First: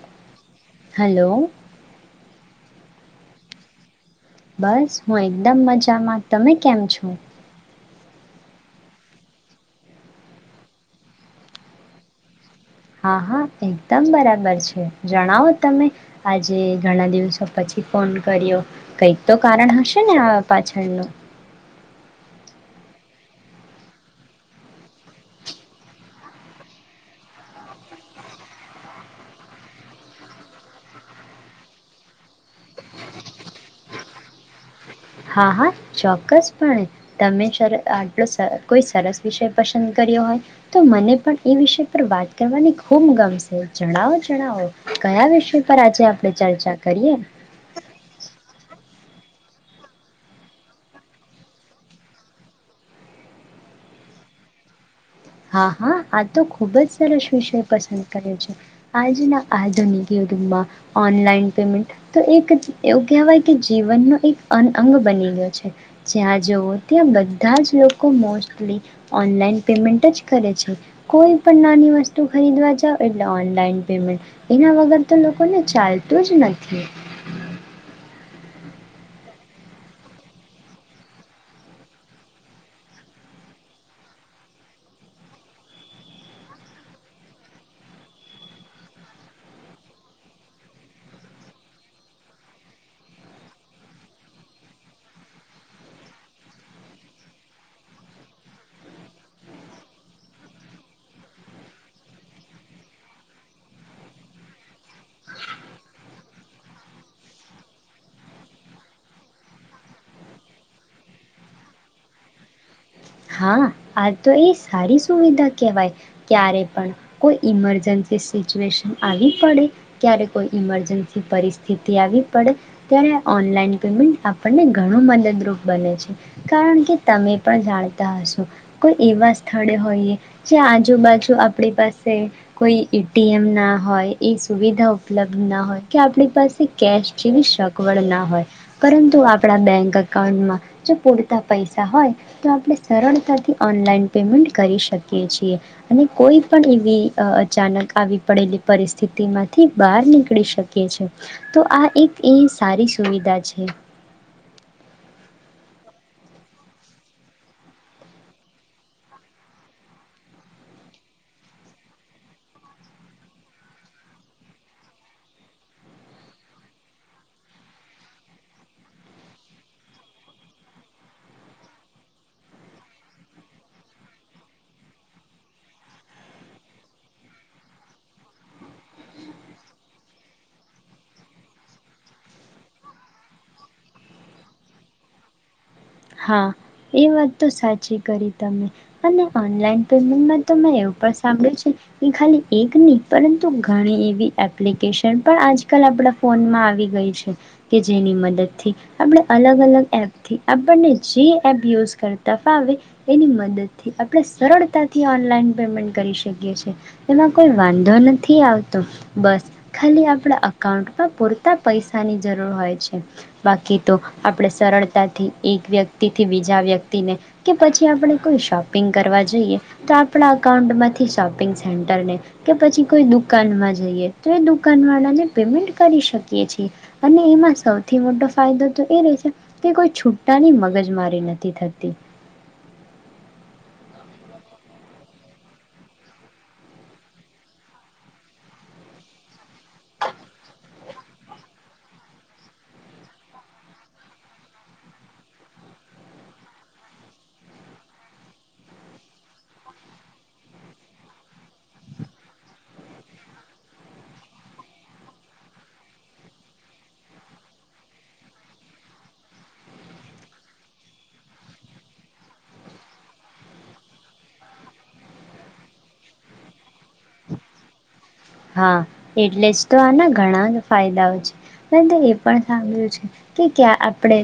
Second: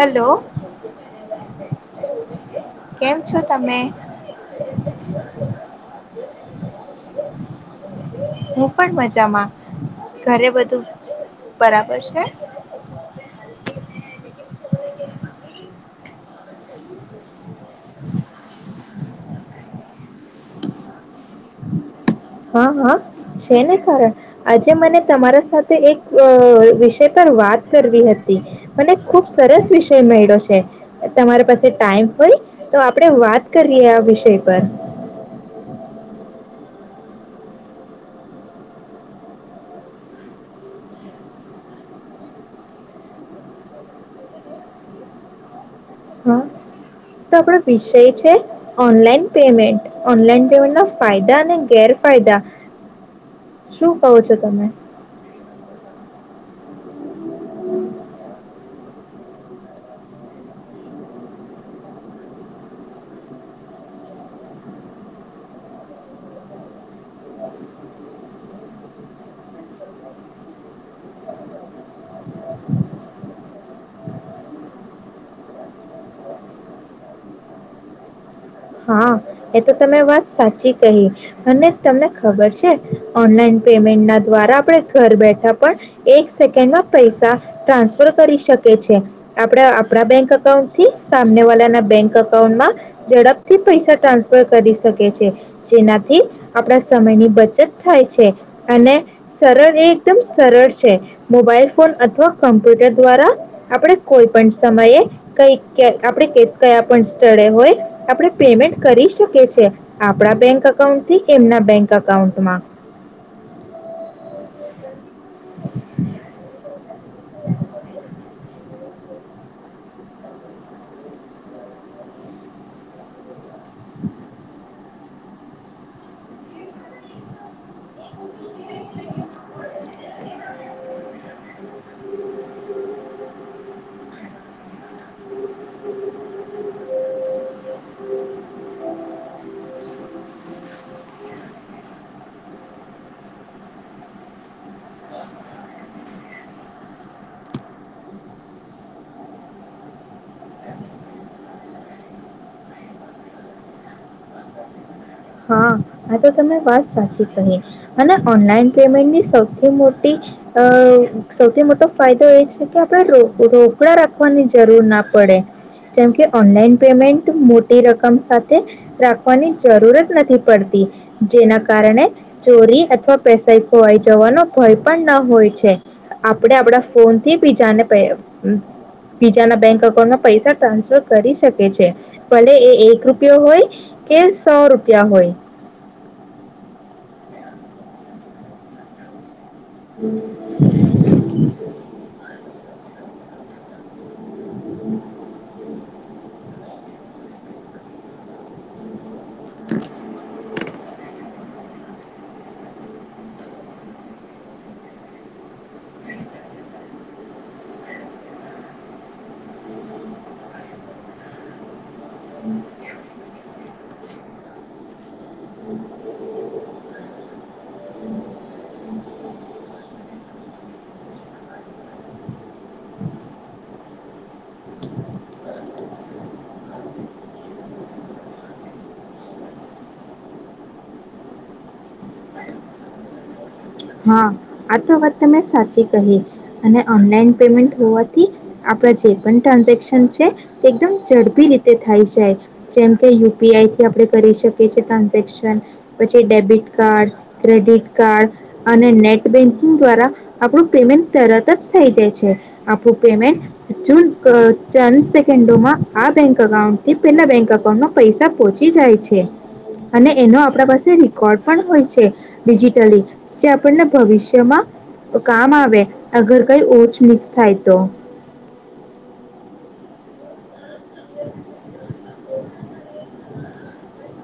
Hello. Hello કેમ છો તમે? બસ હું એકદમ મજામાં તમે કેમ છો? હું પણ મજામાં. ઘરે બધું બરાબર છે? હા હા એકદમ બરાબર છે જણાવો તમે આજે ઘણા દિવસો પછી ફોન કર્યો. કઈક તો કારણ હશે ને આ પાછળનું! હા હા છે ને કારણ આજે મને તમારા સાથે એક વિષય પર વાત કરવી હતી. મને ખુબ સરસ વિષય મયલો છે. તમારા પાસે ટાઈમ હોય તો આપણે વાત કરીએ આ વિષય પર. હા હા ચોક્કસપણે તમે આટલો કોઈ સરસ વિષય પસંદ કર્યો હોય તો મને પણ એ વિષય પર વાત કરવાની ખૂબ ગમશે જણાવો જણાવો કયા વિષય. પર આજે આપણે હા ચર્ચા કરીએ તો આપડો વિષય છે ઓનલાઈન પેમેન્ટ ઓનલાઈન પેમેન્ટ ના ફાયદા અને ગેરફાયદા શું કહો છો તમે. હા હા આ તો ખુબ જ સરસ વિષય પસંદ કર્યો છે આજના આધુનિક યુગગમાં ઓનલાઈન પેમેન્ટ તો એક એવું કહેવાય કે જીવનનો એક અનઅંગ બની ગયો છે જ્યાં જવો ત્યાં બધા જ લોકો મોસ્ટલી ઓનલાઈન પેમેન્ટ જ કરે છે કોઈ પણ નાની વસ્તુ ખરીદવા જાવ એટલે ઓનલાઈન પેમેન્ટ એના વગર તો લોકોને ચાલતું જ નથી. હા એ તો તમે વાત સાચી કહી અને તમને ખબર છે ઓનલાઈન પેમેન્ટ ના દ્વારા આપણે ઘર બેઠા પણ એક સેકન્ડમાં પૈસા ટ્રાન્સફર કરી શકી છે આપણે આપણા બેંક અઉન્ટ થી સામને વાળાના બેંક અકાઉન્ટમાં ઝડપ થી પૈસા ટ્રાન્સફર કરી શકે છે જેનાથી આપણા સમયની બચત થાય છે અને સરળ એ એકદમ સરળ છે મોબાઈલ ફોન અથવા કમ્પ્યુટર દ્વારા આપણે કોઈ પણ સમયે કઈ આપણે કયા પણ સ્થળે હોય આપણે પેમેન્ટ કરી શકે છે આપણા બેંક અકાઉન્ટ થી એમના બેંક અકાઉન્ટમાં. હા આ તો એ સારી. સુવિધા કહેવાય ક્યારે પણ કોઈ ઈમરજન્સી સિચ્યુએશન આવી પડે ક્યારે કોઈ ઇમરજન્સી પરિસ્થિતિ આવી પડે ત્યારે ઓનલાઈન પેમેન્ટ આપણને ઘણું મદદરૂપ બને છે કારણ કે તમે પણ જાણો કોઈ એવા સ્થળે હોઈએ જે આજુબાજુ આપણી પાસે કોઈ એટીએમ ના હોય એ સુવિધા ઉપલબ્ધ ના હોય કે આપણી પાસે કેશ જેવી સગવડ ના હોય પરંતુ આપણા બેંક અકાઉન્ટમાં જો પૂરતા પૈસા હોય તો આપણે સરળતાથી ઓનલાઈન પેમેન્ટ કરી શકીએ છીએ અને કોઈ પણ એવી અચાનક આવી પડેલી પરિસ્થિતિ માંથી બહાર નીકળી શકે છે તો આ એક એ સારી સુવિધા છે. હા આ તો તમે વાત સાચી કહી અને ઓનલાઈન પેમેન્ટની સૌથી મોટી અ સૌથી મોટો ફાયદો એ છે કે આપણે રોકડા રાખવાની જરૂર ના પડે જેમ કે ઓનલાઈન પેમેન્ટ મોટી રકમ સાથે રાખવાની જરૂરત. નથી પડતી જેના કારણે ચોરી અથવા પૈસા ખોવાઈ જવાનો કોઈ પણ ન હોય છે આપણે આપડા ફોનથી બીજાને બીજાના બેંક અઉન્ટમાં પૈસા ટ્રાન્સફર કરી શકે છે ભલે એ એક રૂપિયો હોય કે સો રૂ ત્યા હોય. હા એ વાત તો સાચી કરી તમે અને ઓનલાઈન પેમેન્ટમાં તો મેં એવું પણ સાંભળ્યું છે કે ખાલી એક નહીં પરંતુ ઘણી એવી એપ્લિકેશન પણ આજકાલ આપણા ફોનમાં આવી ગઈ છે કે જેની મદદથી આપડણે અલગ અલગ એપ થી પને જે એપ યુઝ કરતા ફાવે એની મદદથી આપણે સરળતાથી ઓનલાઈન પેમેન્ટ કરી શકીએ છે એમાં કોઈ વાંધો નથી આવતો બસ ખાલી આપણા અકાઉન્ટમાં પૂરતા પૈસાની જરૂર હોય છે બાકી તો આપણે સરળતાથી એક વ્યક્તિ થી બીજા વ્યક્તિને કે પછી આપણે કોઈ શોપિંગ કરવા જઈએ તો આપણા અકાઉન્ટમાંથી શોપિંગ સેન્ટરને કે પછી કોઈ દુકાનમાં જઈએ તો એ દુકાન વાળાને પેમેન્ટ કરી શકીએ છીએ અને એમાં સૌથી મોટો ફાયદો તો એ રહે છે કે કોઈ છુટ્ટાની મગજ મારી નથી થતી. હા આ તો વાત તમે સાચી કહી અને ઓનલાઈન પેમેન્ટ હોવાથી આપણા જે પણ ટ્રાન્ઝેક્શન છે. એકદમ ઝડપી રીતે થાય જાય જેમ કે યુપીઆઈથી આપણે કરી શકીએ છીએ ટ્રાન્ઝેક્શન પછી ડેબિટ કાર્ડ ક્રેડિટ કાર્ડ અને નેટ બેન્કિંગ દ્વારા આપણું પેમેન્ટ તરત જ થઈ જાય છે આપણું પેમેન્ટ ચંદ સેકન્ડોમાં આ બેંક અકાઉન્ટથી પેલા બેંક અકાઉન્ટમાં પૈસા પહોચી જાય છે અને એનો આપણા પાસે રેકોર્ડ પણ હોય છે ડિજિટલી જે આપણને ભવિષ્યમાં કામ આવે આ ઘર કઈ ઉંચનીચ થાય તો. હા એટલે જ તો આના ઘણા ફાયદાઓ છે મે તો એ પણ સાંભળ્યું છે કે ક્યાં આપણે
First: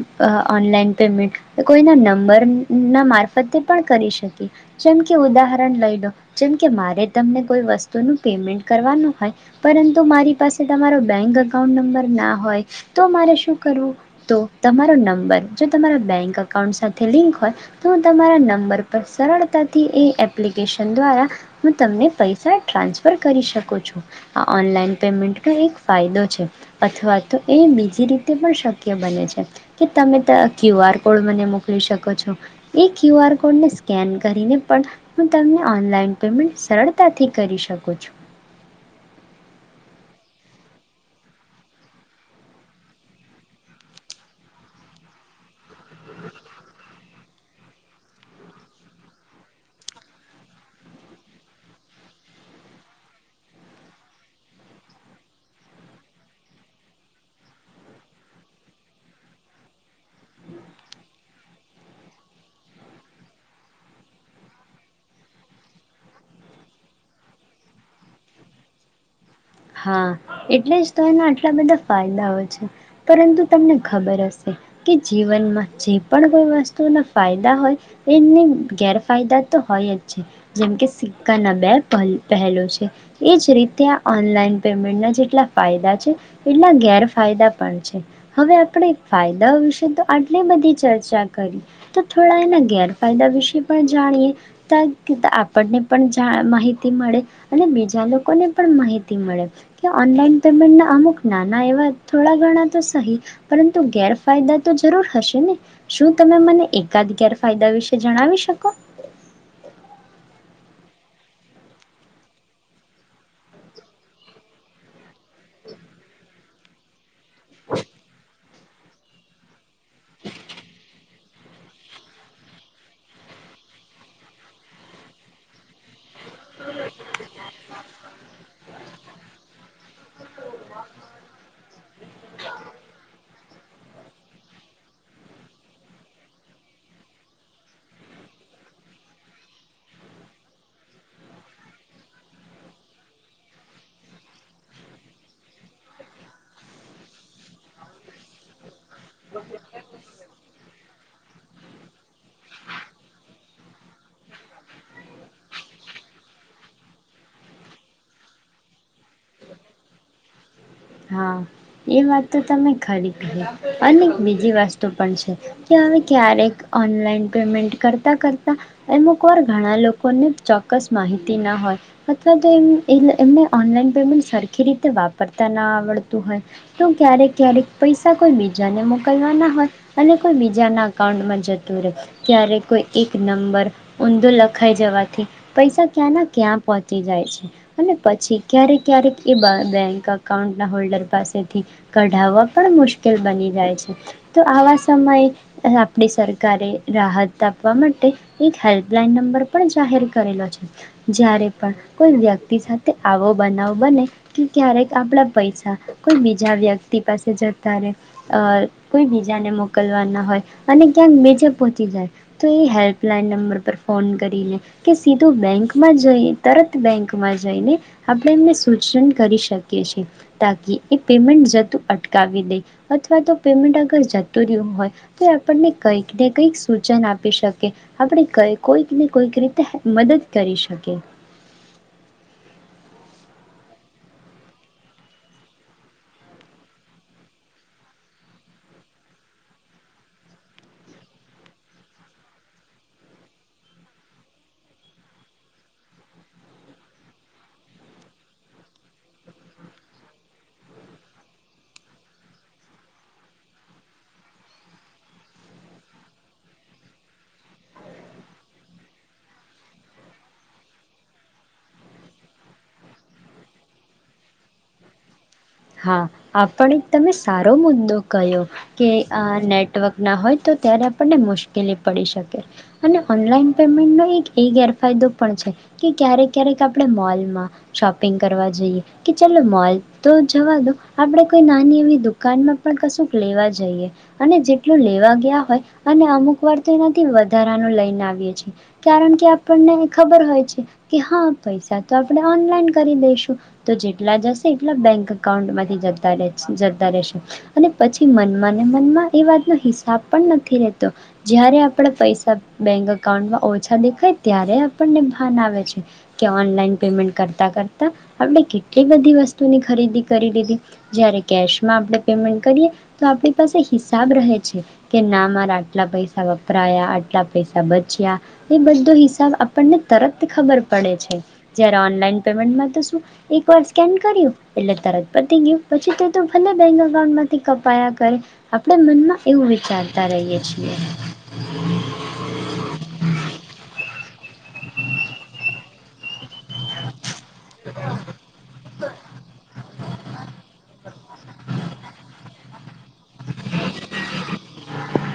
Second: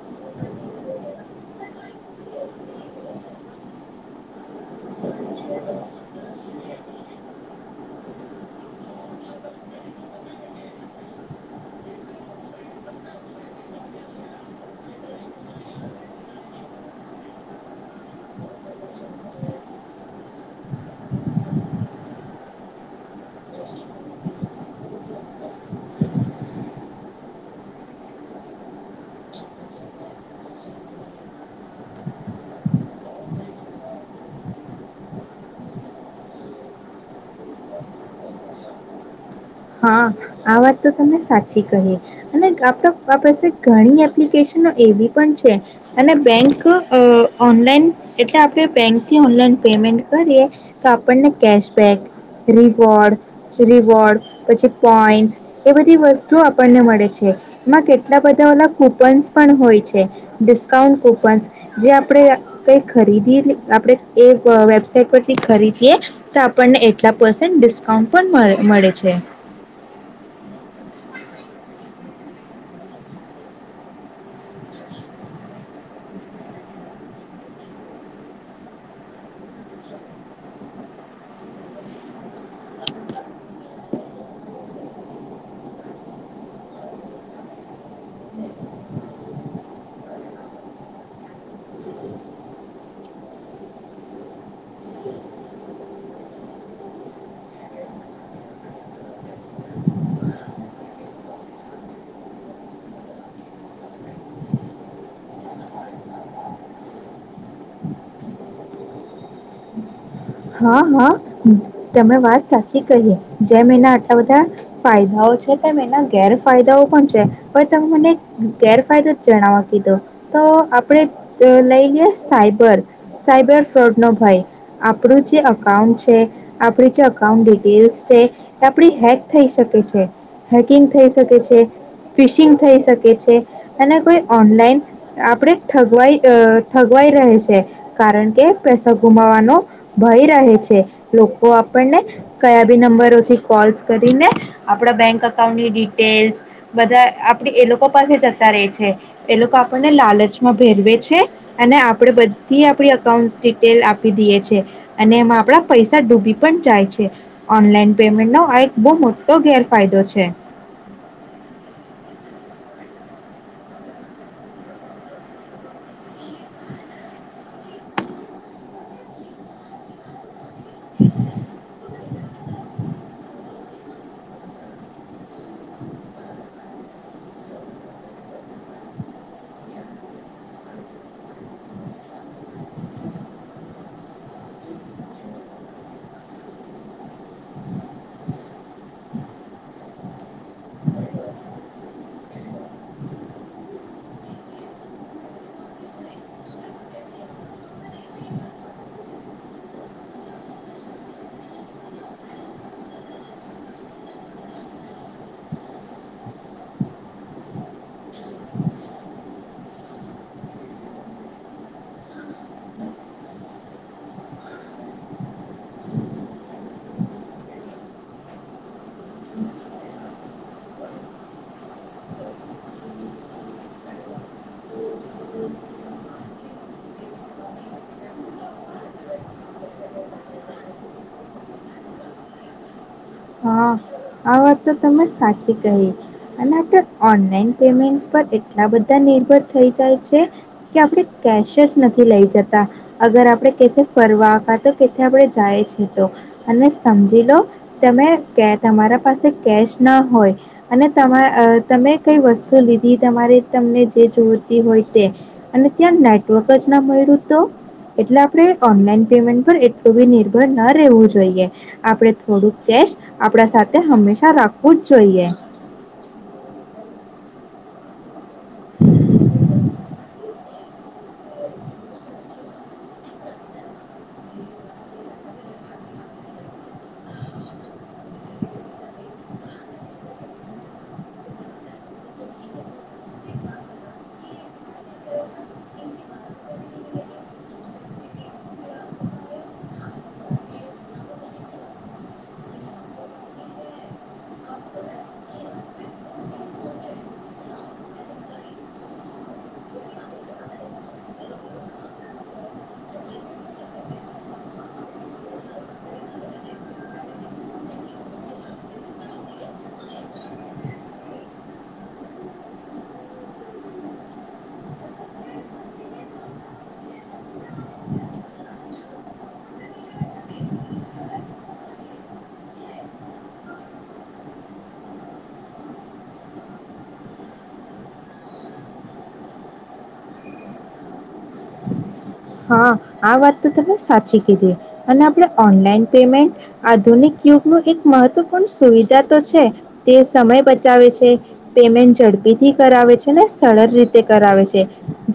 ઓનલાઈન પેમેન્ટ કોઈના નંબરના મારફતે પણ કરી શકીએ જેમ કે ઉદાહરણ લઈ લો જેમ કે મારે તમને કોઈ વસ્તુનું પેમેન્ટ કરવાનું હોય પરંતુ મારી પાસે તમારો બેંક અકાઉન્ટ નંબર ના હોય તો મારે શું કરવું તો તમારો નંબર જો તમારા બેંક અકાઉન્ટ સાથે લિંક હોય તો હું તમારા નંબર પર સરળતાથી એ એપ્લિકેશન દ્વારા હું તમને પૈસા ટ્રાન્સફર કરી શકો છો આ ઓનલાઈન પેમેન્ટનો એક ફાયદો છે અથવા તો એ બીજી રીતે પણ શક્ય બને છે કે તમે ક્યુ આર કોડ મને મોકલી શકો છો એ ક્યુ આર કોડને સ્કેન કરીને પણ હું તમને ઓનલાઈન પેમેન્ટ સરળતાથી કરી શકું છું. હા આ વાત તો તમને સાચી કહી અને આપ પાસે ઘણી એપ્લિકેશનો એવી પણ છે અને બેંક અ ઓનલાઈન એટલે આપણે બેંકથી ઓનલાઈન પેમેન્ટ કરીએ તો આપણને કેશબેક રિવોર્ડ રિવોર્ડ પછી પોઈન્સ એ બધી વસ્તુઓ આપણને મળે છે એમાં કેટલા બધા ઓધા કૂપન્સ પણ હોય છે ડિસ્કાઉન્ટ કૂપન્સ જે આપણે કંઈ ખરીદી આપણે એ વેબસાાઈટ પરથી ખરીદીએ તો આપણને એટલા પર્સેન્ટ ડિસ્કાઉન્ટ પણે મળે છે. હા એટલે જ તો એના આટલા બધા ફાયદાઓ છે પરંતુ તમને ખબર હશે કે જીવનમાં જે પણ કોઈ વસ્તુના ફાયદા હોય એમને ગેરફાયદા તો હોય જ છે જેમકે સિક્કાના બે પ પહેલો છે એ જ રીતે આ ઓનલાઈન. પેમેન્ટના જેટલા ફાયદા છે એટલા ગેરફાયદા પણ છે હવે આપણે ફાયદાઓ વિશે તો આટલી બધી ચર્ચા કરી તો થોડા એના ગેરફાયદા વિશે પણ જાણીએ આપણને પણ માહિતી મળે અને બીજા લોકોને પણ માહિતી મળે ઓનલાઈન પેમેન્ટના અમુક નાના એવા થોડા ઘણા તો સહી પરંતુ ગેરફાયદા તો જરૂર હશે ને શું તમે મને એકાદ ગેરફાયદા વિશે જણાવી શકો. હા હા તમે વાત સાચી કહીએ જેમ એના આટલા બધા ફાયદાઓ છે તેમ એના ગેરફાયદાઓ પણ છે. હ તમે મને. ગેરફાયદો જ જણાવવા કીધો, તો આપણે લઈ લઈ સાયબર સાયબર ફ્રોડનો ભય. કકડું જે અકાઉન્ટ છે આપણી જે અકાઉન્ટ ડિટેલ્સ છે, એ આપણી હેક થઈ શકે છે, હેકિંગ થઈ શકે છે ફિશિંગ થઈ શકે છે. અને કોઈ ઓનલાઈન, આપણે ઠગવાઈ ઠગવાઈ રહે છે, કારણ કે પૈસા ગુમાવાનો ભય રહે છે, લોકો આપણને, કયા બી નંબરોથી કોલ્સ કરીને, આપણા બેંક અકાઉન્ટની ડિટેલ્સ, બધા આપડી એ લોકો પાસે જતા રહે છે. એ લોકો આપણને લાલચમાં ભેરવે છે. અને આપડે બધી આપડી અઉન્ટ ડિટેલ આપી દઈએ છે. અને એમાં આપણા પૈસા ડૂબી પણ જાય છે, ઓનલાઈન પેમેન્ટ નો આ એક બહુ મોટો ગેરફાયદો છે. હા એ વાત તો તમે ખરી કહી, અને બીજી વસ્તુ પણ છે કે હવે ક્યારેક ઓનલાઈન પેમેન્ટ કરતા કરતા, એમ કોર ઘણા લોકોને. ચોક્કસ માહિતી ના હોય. અથવા તો એમ એ એમને ઓનલાઈન પેમેન્ટ સરખી રીતે વાપરતા ન હો તો ક્યારેક ક્યારેક પૈસા કોઈ બીજાને મોકલવાના હોય, અને કોઈ બીજાના અકાઉન્ટમાં જતું રહે, ક્યારેક કોઈ એક નંબર ઊંધો લખાઈ જવાથી, પૈસા ક્યાંના ક્યાં પહોંચી જાય છે, અને પછી ક્યારેક ક્યારેક એ બેંક અકાઉન્ટ ના હોલ્ડર પાસેથી, કઢાવવા પણ મુશ્કેલ બની જાય છે, તો આવા સમયે આપણી સરકારે રાહત આપવા માટે, એક હેલ્પલાઈન નંબર પણ જાહેર કરેલો છે, જ્યારે પણ કોઈ વ્યક્તિ સાથે આવો બનાવો બને કે ક્યારેક આપણા પૈસા કોઈ બીજા વ્યક્તિ પાસે જતા રહે કોઈ બીજાને મોકલવાના હોય અને ક્યાંક મેજા પહોચી જાય તો એ હેલ્પલાઈન નંબર પર ફોન કરીને કે સીધું બેંકમાં જઈ તરત બેંકમાં જઈને આપણે એમને સૂચન કરી શકીએ છે. તાકી એ પેમેન્ટ જતું અટકાવી દે અથવા તો પેમેન્ટ અગર જતું રહ્યું હોય તો આપણને કઈક ને કંઈક સૂચન આપી શકે આપણે કોઈકને કોઈક રીતે મદદ કરી શકી. હા આ વાત તો તમે સાચી કહી અને આપણે ઓનલાઈન પેમેન્ટ પર એટલા બધા નિર્ભર થઈ જાય છે કે આપણે કેશ જ નથી લઈ જતા અગર આપણે કથી ફરવા હતા તો કેથી આપણે જાય છે તો અને સમજી લો તમે. કે તમારા પાસે કેશ ના હોય અને તમા તમે કઈ વસ્તુ લીધી તમારે તમને જે જોતી હોય તે અને ત્યાં નેટવર્ક જ ના મળ્યું તો એટલે આપણે ઓનલાઈન પેમેન્ટ પર એટલું બી નિર્ભર ન રહેવું જોઈએ આપણે થોડુંક કેશ આપણા સાથે હંમેશા રાખવું જ જોઈએ. હા આપણ એક તમે સારો મુદ્દો ક કે નેટવર્ક ના હોય તો ત્યારે આપણને મુશ્કેલી પડી શકે અને ઓનલાઈન પેમેન્ટનો એક એ ગેરફાયદો પણ છે કે ક્યારેક ક્યારેક આપણે મોલમાં શોપિંગ કરવા જઈએ કે ચાલો મોલ તો જવા દો આપણે કોઈ નાની એવી દુકાનમાં પણ કશું લેવા જઈએ અને જેટલું લેવા ગયા હોય અને અમુક વાર તો એનાથી વધારાનું લઈને આવીએ છીએ કારણ કે આપણને ખબર હોય છે કે હા પૈસા તો આપણે ઓનલાઈન કરી દઈશું તો જેટલા જશે એટલા બેંક ઉથી જતા રહેશે અને પછી મનમાંને મનમાં એ વાતનો હિસાબ પણ નથી રહેતો જ્યારે આપણે પૈસા બેંક અઉન્ટમાં ઓછા દેખાય ત્યારે આપણને ભાન આવે છે કે ઓનલાઈન પેમેન્ટ કરતા કરતા આપણે કેટલી બધી વસ્તુની ખરીદી કરીીધ જ્યારે કેશમાં આપણે પેમેન્ટ કરીએ તો આપણી પાસે હિસાબ રહે છે કે ના મારા આટલા પૈસા વપરાયા આટલા પૈસા બચ્યા એ બધો હિસાબ આપણને તરત ખબર પડે છે જ્યારે ઓનલાઈન પેમેન્ટમાં તો શું એક વાર સ્કેન કર્યું એટલે ત પ ગય પછી ભલે બેંક અઉન્ટ માંથી કપાયા કરે આપણે મનમાં એવું વિચારતા રહીય છીએ. હા આ વાત તો તમે સાચી કધ અને આપડ ઓનલાઈન પેમેન્ટ આધુનિક યુગ ન એક મહત્વપૂર્ણ સુવિધા તો છે તે સમય બચાવે છે પેમેન્ટ ઝડપીથી કરાવે છે ને સરળ રીતે કરાવે છે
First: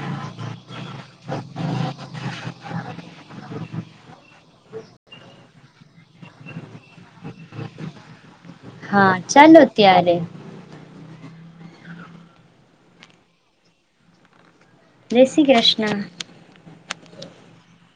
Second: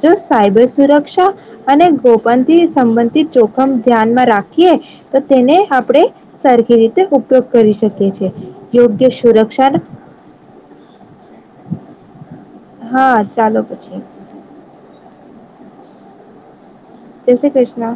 જો સાયબર સુરક્ષા અને ગોપનથી સંબંધિત જોખમ ધ્યાનમાં રાખ ક તો તેને આપણે સારખી રીતે ઉપયોગ કરી શકીએ છી યોગ્ય હા ચાલો સુરક્ષા ત્યારે હા ચાલો પછી. જય શ્રી કૃષ્ણ. જેશ્રી કૃષ્ણા.